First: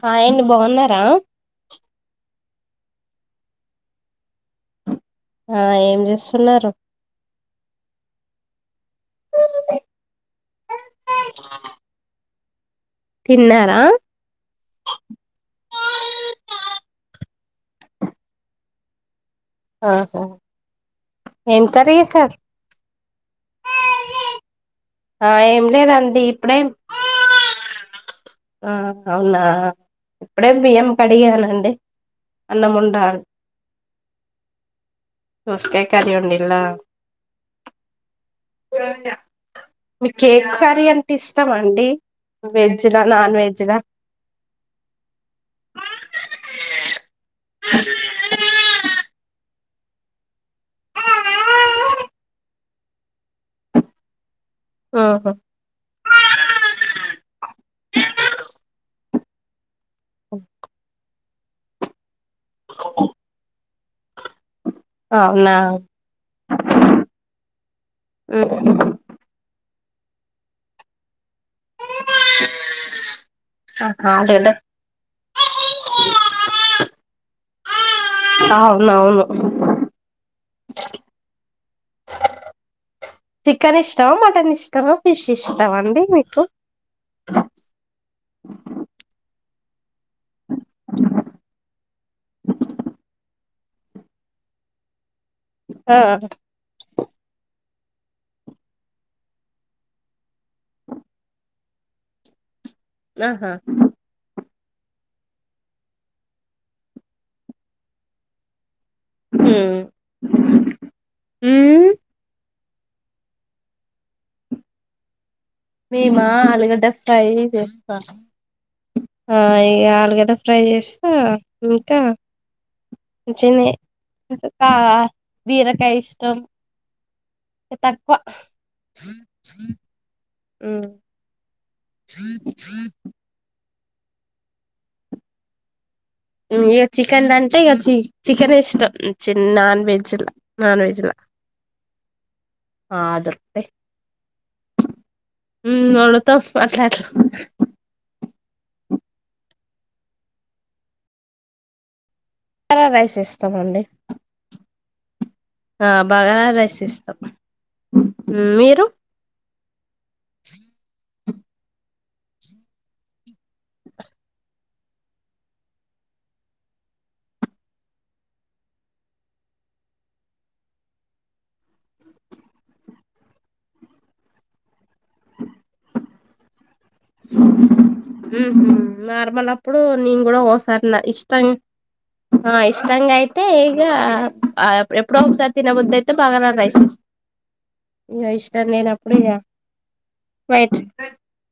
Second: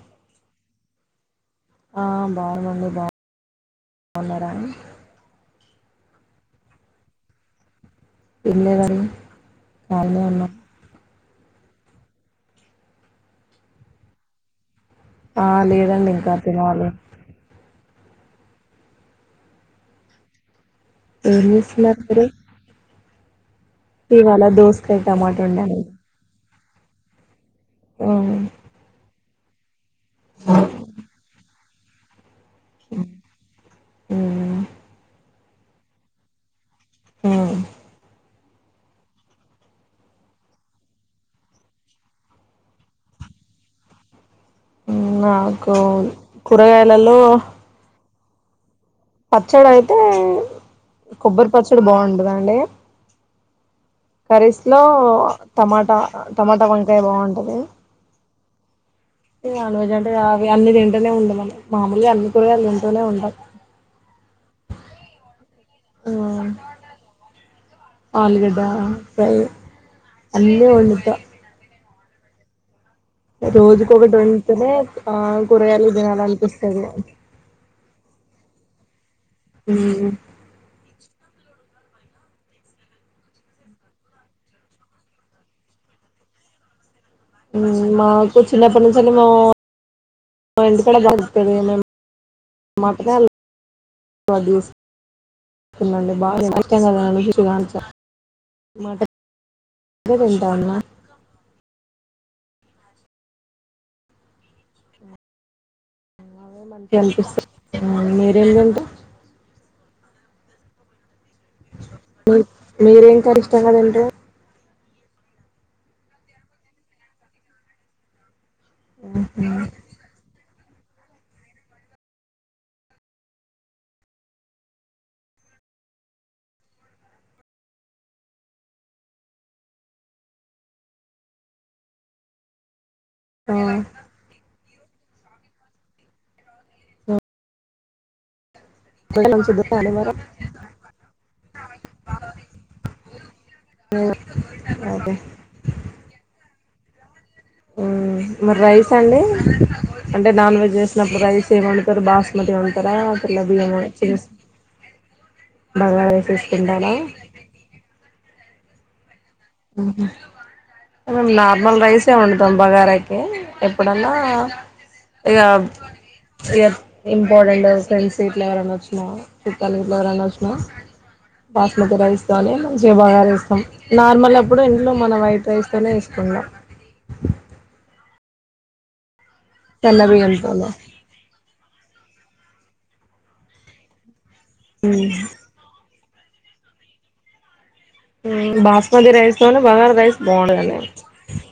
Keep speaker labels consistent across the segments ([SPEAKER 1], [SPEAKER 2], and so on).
[SPEAKER 1] Hi అండి బాగున్నారా
[SPEAKER 2] ఆ బాగునా అండి బా బాగున్నారా
[SPEAKER 1] ఆ ఏం చేస్తున్నారు
[SPEAKER 2] ఏం లేదండి కాల్ లో ఉన్నా
[SPEAKER 1] తిన్నారా
[SPEAKER 2] ఆ లేదండి ఇంకా తినాలి
[SPEAKER 1] ఆహా ఏం కర్రీ
[SPEAKER 2] చేస్తున్నారు మీరు
[SPEAKER 1] చేశారు
[SPEAKER 2] ఇవాళ
[SPEAKER 1] ఆ
[SPEAKER 2] దోసకయట్టమాట
[SPEAKER 1] ఏం
[SPEAKER 2] వండనం
[SPEAKER 1] లేదండి ఇప్పుడేం
[SPEAKER 2] ఉమ్
[SPEAKER 1] ఆ అవునా ఇప్పుడే బియ్యం కడిగానండి అన్నము వండర్
[SPEAKER 2] హ్మ్
[SPEAKER 1] దోసకాయ కర్రీ వండిళ్ల
[SPEAKER 2] ఆ
[SPEAKER 1] మీ కేక్ కర్రీ అంటే ఇస్తామ అండి వెజ్లా నాన్ వెజ్లా
[SPEAKER 2] నాకు కూరగాయలలో పచ్చడి అయితే కొబ్బరి పచ్చడి బాగుంటద అండి. కర్రీస్లో
[SPEAKER 1] ఆహా
[SPEAKER 2] టమాటా టమాటా వంకాయ బాగుంటది తను జెంటి గా అవీ అన్నిది ఈట్లనేవుండమను మామూలుగా అనీ కూరగాయలు తింటూనే ఉంటాయి
[SPEAKER 1] అవునా
[SPEAKER 2] ఆ అలుగడ్డ ఫ్రై అన్ని వండుతా
[SPEAKER 1] ఆహా
[SPEAKER 2] రోజుకొకటి
[SPEAKER 1] ఆలుగడ్డ
[SPEAKER 2] వొండితానే ఆ కూరగాలు తినాలిఅనిపిస్తాది
[SPEAKER 1] అవునవును
[SPEAKER 2] హమ్
[SPEAKER 1] చికెన్ ఇష్టమా మటన్ ఇష్టమా ఫిష్ ఇష్టమా అండి మీకు.
[SPEAKER 2] మా కూర్చున్నప్పటి నుంచిే అంటే మా ఎందుకడ దాగుతుంది మేం మాట [unintelligible]
[SPEAKER 1] ఆ
[SPEAKER 2] తినండి బా తిన [inaudible] [unintelligible] మాట వింటాంన్నా మా.
[SPEAKER 1] ఆహా
[SPEAKER 2] అవే మంచిగా అనిపిస్తాది మీరేం తింటాం
[SPEAKER 1] ఉమ్ ఉమ్
[SPEAKER 2] మీరేం కర్రి ఇష్టంగా తింటే
[SPEAKER 1] మేమా అలుగడ్డ ఫ్రై చేస్తా. ఆ ఈ అల్గడ్డ ఫ్రై చేస్తా ఇంకా చిన బీరకాయ ఇష్టం తక్కువ మ్
[SPEAKER 2] ఆ
[SPEAKER 1] ఉమ్ ఇగ చికెందంటే ఇగా చి చికెనే ఇష్టం. చి నాన్ వెజ్ ల నాన్ వెజ్ ల ఆ దొరుకుతాయి.
[SPEAKER 2] తింటారు
[SPEAKER 1] ఉమ్ వండుతాం. మాట్లాడు
[SPEAKER 2] మరి రైస్ అండి అంటే నాన్ వెజ్ వేసినప్పుడు రైస్ ఏంండుతారు బాస్
[SPEAKER 1] బార రైస్ చేస్తాం అండి
[SPEAKER 2] బగారా
[SPEAKER 1] బగార రైస్
[SPEAKER 2] వేసుకుంటారా
[SPEAKER 1] చేస్తాం మీరు [inaudible]
[SPEAKER 2] ఆఓ మేము నార్మల్ రైసే వండుతాం బగారకి. ఎప్పుడన్నా ఇగ ఇగ ఇంపార్టెంట్ ఫ్రెండ్స్ గిట్ల ఎవరైనా వచ్చినా, చుట్టాలు గిట్ల ఎవరైనా వచ్చినా బాస్మతి రైస్ తోనీ మంచిగా బగార ఏస్తం నార్మల్. ఇప్పుడు ఎ లో మన వైట్ రైస్ తనే తిన్న
[SPEAKER 1] హ్ హ్ నార్ మల్లప్పుడు
[SPEAKER 2] తెల్ల
[SPEAKER 1] నేను గూడ ఒసారి నా
[SPEAKER 2] బియ్యంతోనే
[SPEAKER 1] ఇష్టం ఆ ఇష్టంగా అయితే ఈగ ఆ ఎప్ ఎప్పుడు ఒకసారి తినబుద అయిత్ తే బగారా రైస్ ఇక
[SPEAKER 2] ఊ
[SPEAKER 1] ఇష్టం
[SPEAKER 2] బాస్మతి
[SPEAKER 1] లేనప్పుడు ఇక
[SPEAKER 2] రైస్ తోనే బగార రైస్ బాగుండదు
[SPEAKER 1] వైట్
[SPEAKER 2] అని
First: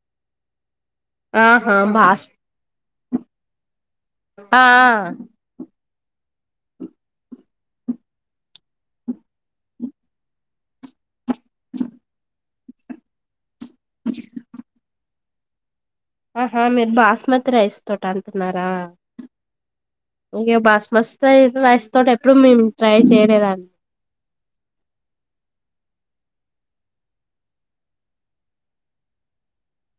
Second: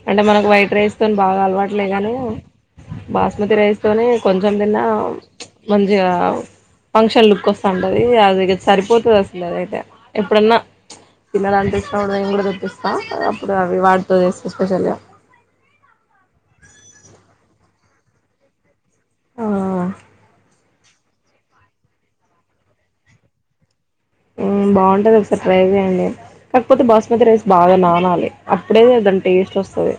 [SPEAKER 2] అంటే మనం వైట్ రైస్ తొని బాగా
[SPEAKER 1] ఆహా
[SPEAKER 2] అలవాట్లేగాని
[SPEAKER 1] బాస్
[SPEAKER 2] బాస్మతి రైస్ తోని కొంచెం
[SPEAKER 1] ఆ
[SPEAKER 2] తిన్నా మంచిగా ఫంక్షన్ లుక్ వస్తంటది అది సరిపోతుంది వస్తుంది అద అయితే ఎప్పుడన్నా తినాలనిపిస్త మేము కూడా తెప్పిస్తాం హా హ్ ఇపుడు అవి వాటితో జేస్తే స్పెషల్ ఎమ్
[SPEAKER 1] ఆహా మీరు బాస్మతి రైస్ తోటి అంటున్నారా
[SPEAKER 2] ఆ
[SPEAKER 1] ఇంగే బస్మస్ రైస్ తోటి ఎప్పుడు మేము ట్రై చేయలేదాన్ని
[SPEAKER 2] ఉమ్ బాగుంటది ఒకసారి ట్రై చేయండి, కాకపోతే బాస్మతి రైస్ బాగా నానాలి, అప్పుడే దాని టేస్ట్ ఒస్తది.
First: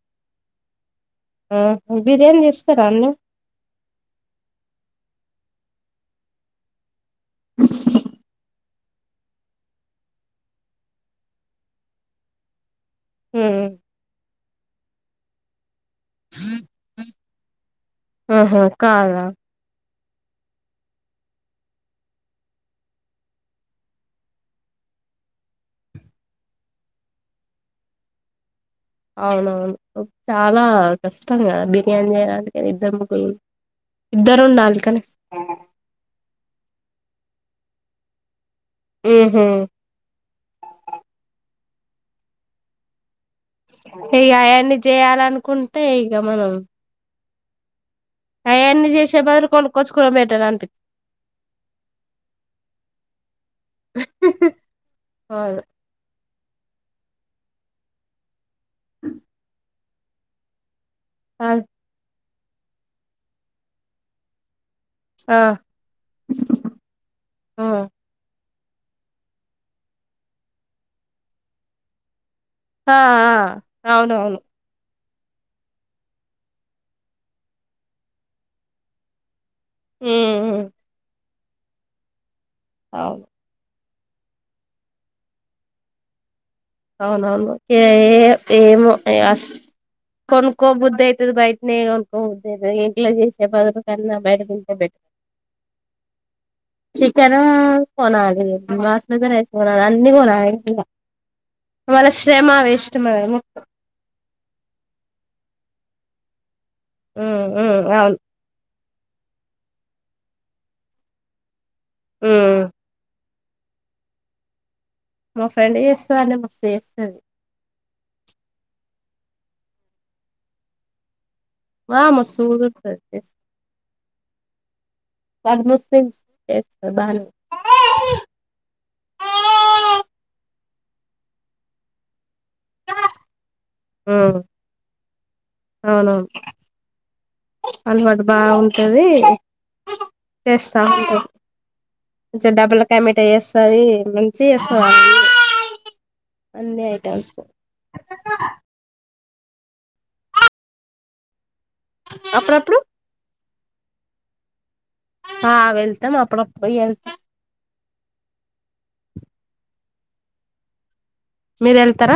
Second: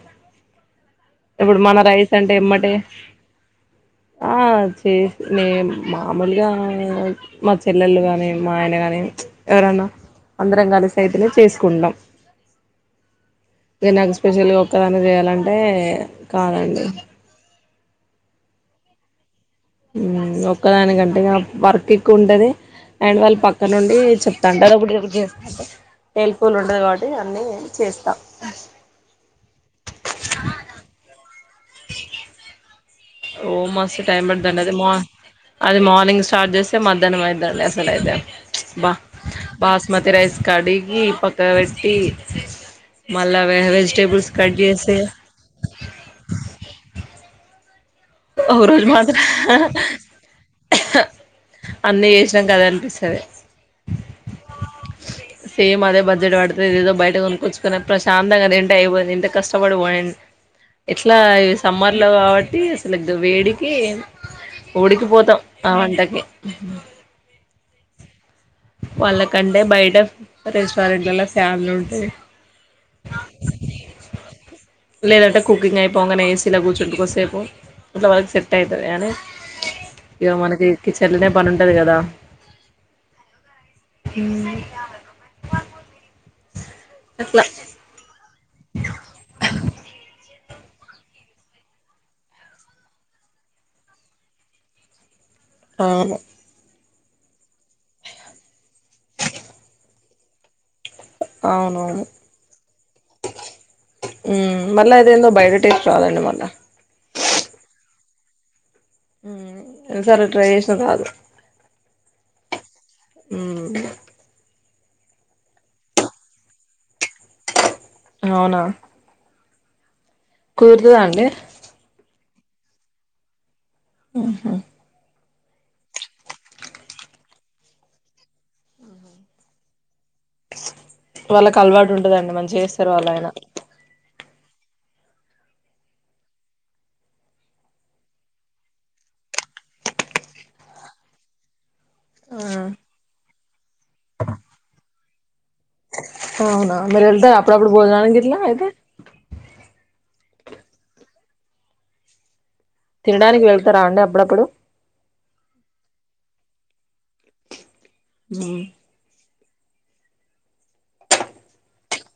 [SPEAKER 1] ఆ
[SPEAKER 2] ఇప్పుడు మన రైస్ అంటే
[SPEAKER 1] బిర్యానీ
[SPEAKER 2] ఎమ్మటే
[SPEAKER 1] చేస్తారా అండి
[SPEAKER 2] ఆ చేస్ నేన్ మామూలుగా మా చెల్లెళ్ళు గని మా ఆయన గాని ఎవరన్నా అందరం కలిసైతేనె చేసుకుంటం దినకు స్పెషలు తన చేయాలంటే కానండి
[SPEAKER 1] ఆహ కాద
[SPEAKER 2] ఊ ఒక్కదానికంటే వర్క్ ఎక్కువ ఉంటది అండ్ వాళ్ళు పక్క నుండి చెప్తాంటారు [unintelligible] హెల్ప్ఫుల్ ఉంటది కాబట్టి అన్నీ చేస్తా
[SPEAKER 1] అవునవును చాలా కష్టం కష్టం కదా బిర్యానీ చెయ్యడానికి ఇద్దము
[SPEAKER 2] ఓ మస్తు టైం పడుదండి అది అది మార్నింగ్ స్టార్ట్ చేస్తే మధ్యాహ్నం అయి దర్లేస్తలేదేం బా బాస్మతి రైస్ కడిగి పక్కకు పెట్ ఈ
[SPEAKER 1] ఇక అయన్నీ చేయాలనుకుంటే ఇగ మనం
[SPEAKER 2] ఒక రోజు
[SPEAKER 1] అయన్ని
[SPEAKER 2] మాత్రం
[SPEAKER 1] చేసే బదులు కొనుక్కొచ్చుకోవడం బెటర్ అనిపి
[SPEAKER 2] అన్నీ చేసినాం గదా అనిపిస్తది,
[SPEAKER 1] అవును
[SPEAKER 2] సేమ్ అదే బడ్జెట్ పడుత్ దెదేదో బయట కొచ్చుకొని ప్రశాంతంగా తింట్. డైవర్ ఎంత కష్టపడు పోయే. ఉ ఎట్లా ఇవి సమ్మర్ లో కాబట్ తీస్ లడ్డు వేడికి ఊడికిపోతాం ఆ వంటకి
[SPEAKER 1] ఆ
[SPEAKER 2] వాళ్ళకంటే బయట రెస్టారెంట్లలలో ఫ్యాన్లు ఉంటాయి
[SPEAKER 1] ఆ ఆ అవును అవును.
[SPEAKER 2] లేదంటే కుకింగ్ అయ్యిపొంగానే ఏ సీలో కూర్చుంటుకోసేపు ఇట్లా వాళ్ళకు సెట్ అయితది కానీ ఇగ మనకి కిచెన్ ప్ తను ఉంటది గాదా
[SPEAKER 1] అవు
[SPEAKER 2] ఊ
[SPEAKER 1] అవునవును ఏ ఏమో అయాస్ కొనుక్కో బుద్ధి అయితది బయటనే కొనుక్కో బుద్ధి అయితది ఇంట్లో చేసే బదులు కానీ నా బయట తింటే బెట
[SPEAKER 2] అవును
[SPEAKER 1] చికెనూ కొనాలి బాసుమతి రైస్ కొనాలి అన్ని కొనాలిలా
[SPEAKER 2] అవునవును
[SPEAKER 1] మనము
[SPEAKER 2] ఊ మళ్ళ అదెందో బయట లక్ రాదండి మళ్లా
[SPEAKER 1] ఉ ఉ అవున్
[SPEAKER 2] ఓసారి ట్రై జేసిన రాదు
[SPEAKER 1] ఆ
[SPEAKER 2] ఉమ్
[SPEAKER 1] మా ఫ్రెండ్ చేస్తాందండి మస్త్ చేస్తాది.
[SPEAKER 2] అవునా కుర్దుద అండీ
[SPEAKER 1] హ మస్తు కుదురుతది
[SPEAKER 2] ఆహా
[SPEAKER 1] [unintelligible] దానివి
[SPEAKER 2] వాళ్ళకు అలవాటు ఉంటదండి మంచిగా జెస్తారు వాళ్లయినా
[SPEAKER 1] ఆ అవునవును అల్వాటు బాగుంటది చేస్తా ఉంటు కొంచం డబ్బుల కమిటా ఎస్ సరే మంచిగా చేస్తావ్ అన్ని
[SPEAKER 2] అవునా మీరు
[SPEAKER 1] ఐటమ్స్
[SPEAKER 2] వెళ్తారా అప్పుడప్పుడు భోజనానికి గిట్ల అయితే
[SPEAKER 1] అప్పుడప్పుడు
[SPEAKER 2] తినడానికి వెళ్తారా అండి అప్పుడప్పుడు
[SPEAKER 1] హా వెల్తమ్ అప్పుడప్పుడు ఎ
[SPEAKER 2] మ్
[SPEAKER 1] మీరు వెళ్తార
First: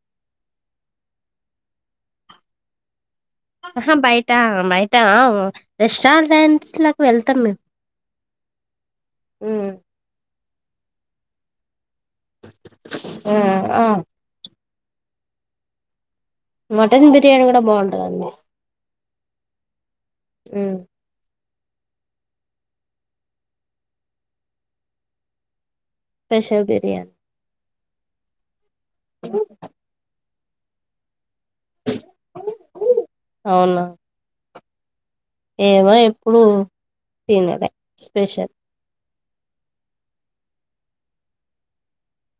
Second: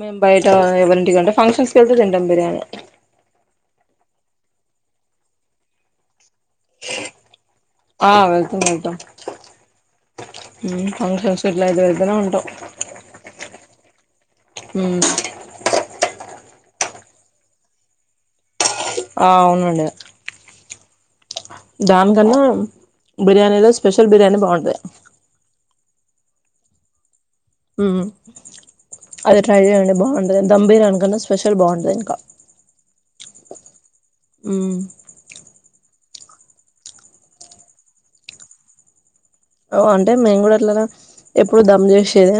[SPEAKER 2] మేమ్ బయట ఎవరింటికంటె ఫంక్షన్స్ కి వెళ్తే తింటాం బిర్యానీ
[SPEAKER 1] అహా బయట బయట ఆ రెస్టారెంట్ ఫ్రెండ్స్ లాకి వెళ్తాం మేము
[SPEAKER 2] ఆ వెళ్తాం వెళ్తాం ఫంక్షన్స్ కి ఇట్లా అయి
[SPEAKER 1] ఆ ఆ
[SPEAKER 2] హ
[SPEAKER 1] మటన్ బిర్యానీ కూడా బాగుంటదండి
[SPEAKER 2] ఆ అవునండి
[SPEAKER 1] అ
[SPEAKER 2] దాన్ కన్నా బిర్యానీలో స్పెషల్ బిర్యానీ బావుంటది.
[SPEAKER 1] స్పెషల్ బిర్యాని
[SPEAKER 2] ఉమ్ అది ట్రై చేయండి బావుంట ద దమ్ బిర్యానీ కన్నా స్పెషల్ బావుంటది ఇంకా
[SPEAKER 1] అవునా
[SPEAKER 2] హ్మ్.
[SPEAKER 1] ఏమో ఎప్పుడు తినేదే స్పెషల్
[SPEAKER 2] ఓ అంటే మేము కూడా ఇట్లా ఎప్పుడు దమ్ చేసేదే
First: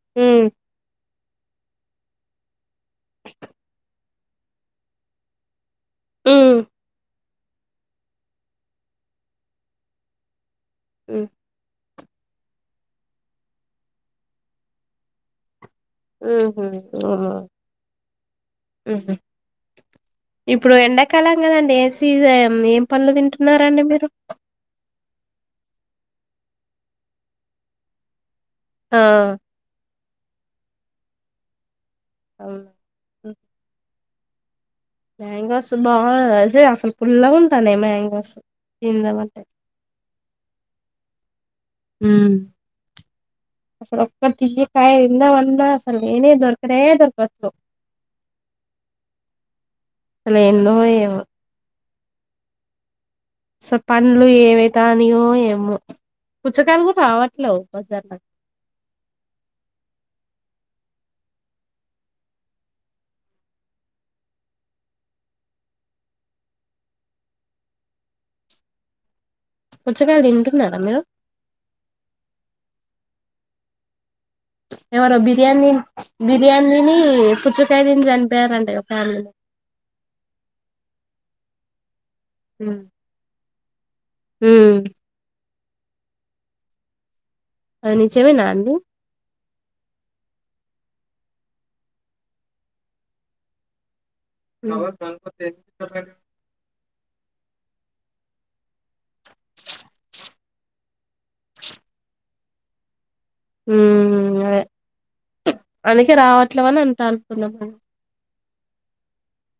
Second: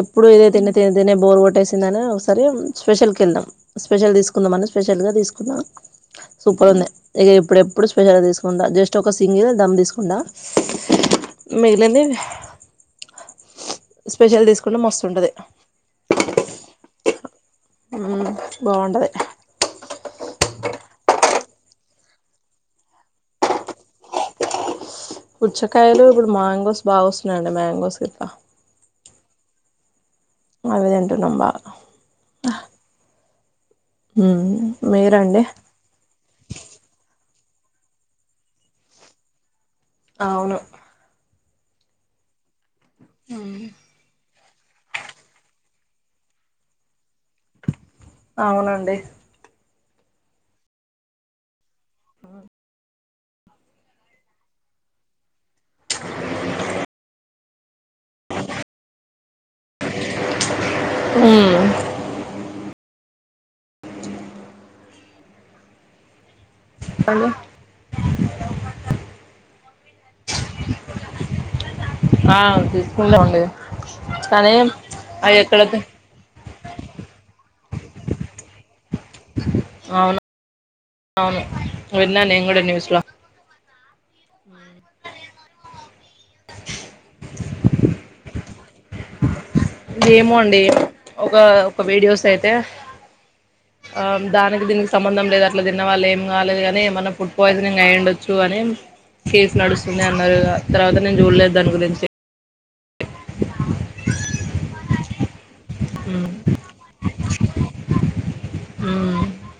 [SPEAKER 2] ఎప్పుడు
[SPEAKER 1] ఉమ్
[SPEAKER 2] ఇదే తిని తిని తిని బోర్ గొట్టేసిందని ఒకసారి స్పెషల్ కే వెళ్దాం స్పెషల్ తీస్ కుందామంని స్పెషల్ గా తీసుకున్నా
[SPEAKER 1] ఉమ్
[SPEAKER 2] సూపర్ ఉంది ఇక ఎపుడూపుడు స్పెషల్గా తీసుకుంటా జస్ట్ ఒక సింగిల్ దమ్ తీసుకుంటా
[SPEAKER 1] ఉమ్
[SPEAKER 2] మేలండి స్పెషల్ తీసుకుంటె మస్తుంటది
[SPEAKER 1] హ్మ్ హు
[SPEAKER 2] హ్మ్ బాగుంటది
[SPEAKER 1] ఇప్పుడు ఎండాకాలం కదండి ఏసీ ఏం పడ్లు తింటున్నారండి మీరు
[SPEAKER 2] పుచ్చకాయలు ఇప్పుడు మాంగోస్ బాగా వస్తున్నాయండి మ్యాంగోస్ ఇట్లా
[SPEAKER 1] ఆ
[SPEAKER 2] అవితింటునం బాగా
[SPEAKER 1] అమ్ హ్మ్
[SPEAKER 2] హ్మ్ మీరండి
[SPEAKER 1] మాంగోస్ బాస అసలు పుల్లాగా తనే మాంగోస్ తినమంటే
[SPEAKER 2] అవును
[SPEAKER 1] హ్మ్ అప్పుడు ఒక్క తీకాయ ఎన్న [unintelligible] వంద అల్ [unintelligible] నేనే దొరకనే దొరక
[SPEAKER 2] అవునండి
[SPEAKER 1] అ ఏందో ఏమో సో పండ్లు ఏవై తానియో ఏ పుచ్చ కాయ్ కూడా రావట్లేవు ఒకస [inaudible]
[SPEAKER 2] హ్మ్ హలో
[SPEAKER 1] పుచ్చకాయలు తింటున్నారా మీరు
[SPEAKER 2] ఆ తీసుకుంటాం అండి
[SPEAKER 1] ఎవరో బిర్యానీ బిర్యానీని పుచ్ పుచ్చకాయ తిని చనిపోయారంట ఫ్యామిలి
[SPEAKER 2] అవును అవును విన్నా నేను కూడా న్యూస్ లో
[SPEAKER 1] హ్మ్ నిజమేనా అండి
[SPEAKER 2] ఇ ఏమో అండి ఒక ఒక వీడియోస్ అయితే ఆ దానికి దీనికి సంబంధం లేదు అట్లా తిన్నవాళ్ళు ఏం కాలేదు కాని మనం ఫుడ్ పాయిజనింగ్ అయి్య ఉండొచ్చు అని కేసు నడుస్తుంది అన్నారు తర్వాత నేను చూడలేదు దాని గురించి
[SPEAKER 1] ఉమ్ గా అందుకే
[SPEAKER 2] ఉమ్
[SPEAKER 1] రావట్లే అని అంటాను తు లము
[SPEAKER 2] ఆ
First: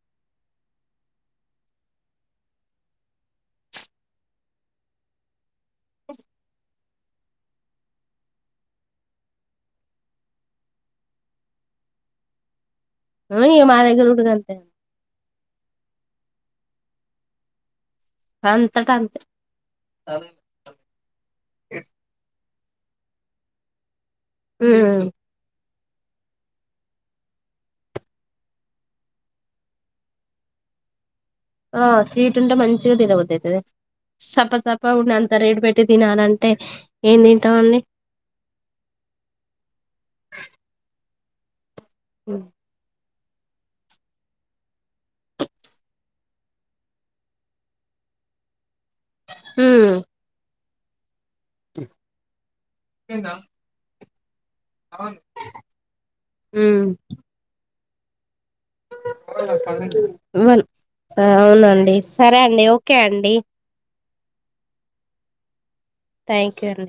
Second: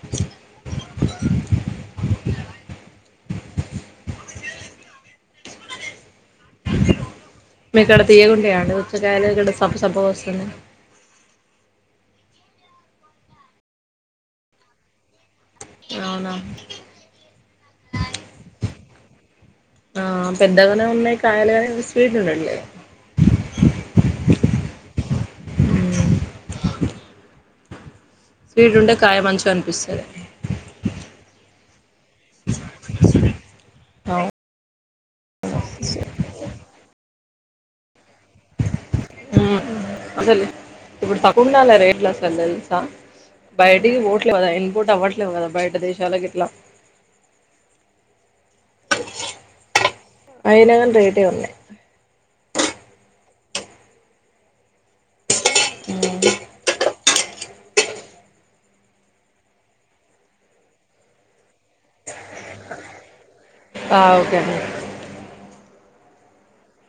[SPEAKER 2] మీకడ తీయగా ఉంటాయా అండి ఉచ్చకాయాల ఇడ సప సప కోస్తున్న
[SPEAKER 1] అ ఇంగ మా దగ్గర కూడా గంతే
[SPEAKER 2] అవునా
[SPEAKER 1] అంతటా అంతే
[SPEAKER 2] ఆ పెద్దగాన ఉన్నాయి కయలగానే స్వీట్ ఉండట్లే
[SPEAKER 1] ఉమ్
[SPEAKER 2] స్వీడ్ ఉండే కాయమంచు అనిపిస్తుంది
[SPEAKER 1] ఆ స్వీట్ ఉంటే మంచిగా తినబదు అవుతుంది
[SPEAKER 2] అవు
[SPEAKER 1] చప్ప తప్ప ఉండి అంతా రేటు పెట్టి తినాలంటే ఏ [unintelligible]
[SPEAKER 2] హు అసలి ఇప్పుడు సకుగుం నాల రే ఇలా
[SPEAKER 1] ఉమ్
[SPEAKER 2] సందల్సా బయటికి పోట్లే కదా ఇన్పోట్ అవ్వట్లేవు కదా బయట దేశాలకు ఇట్లా
[SPEAKER 1] ఉమ్
[SPEAKER 2] అయినాకం రేట్ టే ఉన్నాయి
[SPEAKER 1] [unintelligible] అవును హు అవునండి సరే అండి ఓకే అండి
[SPEAKER 2] ఆ ఓకే అని
[SPEAKER 1] థ్యాంక్ యూ అండి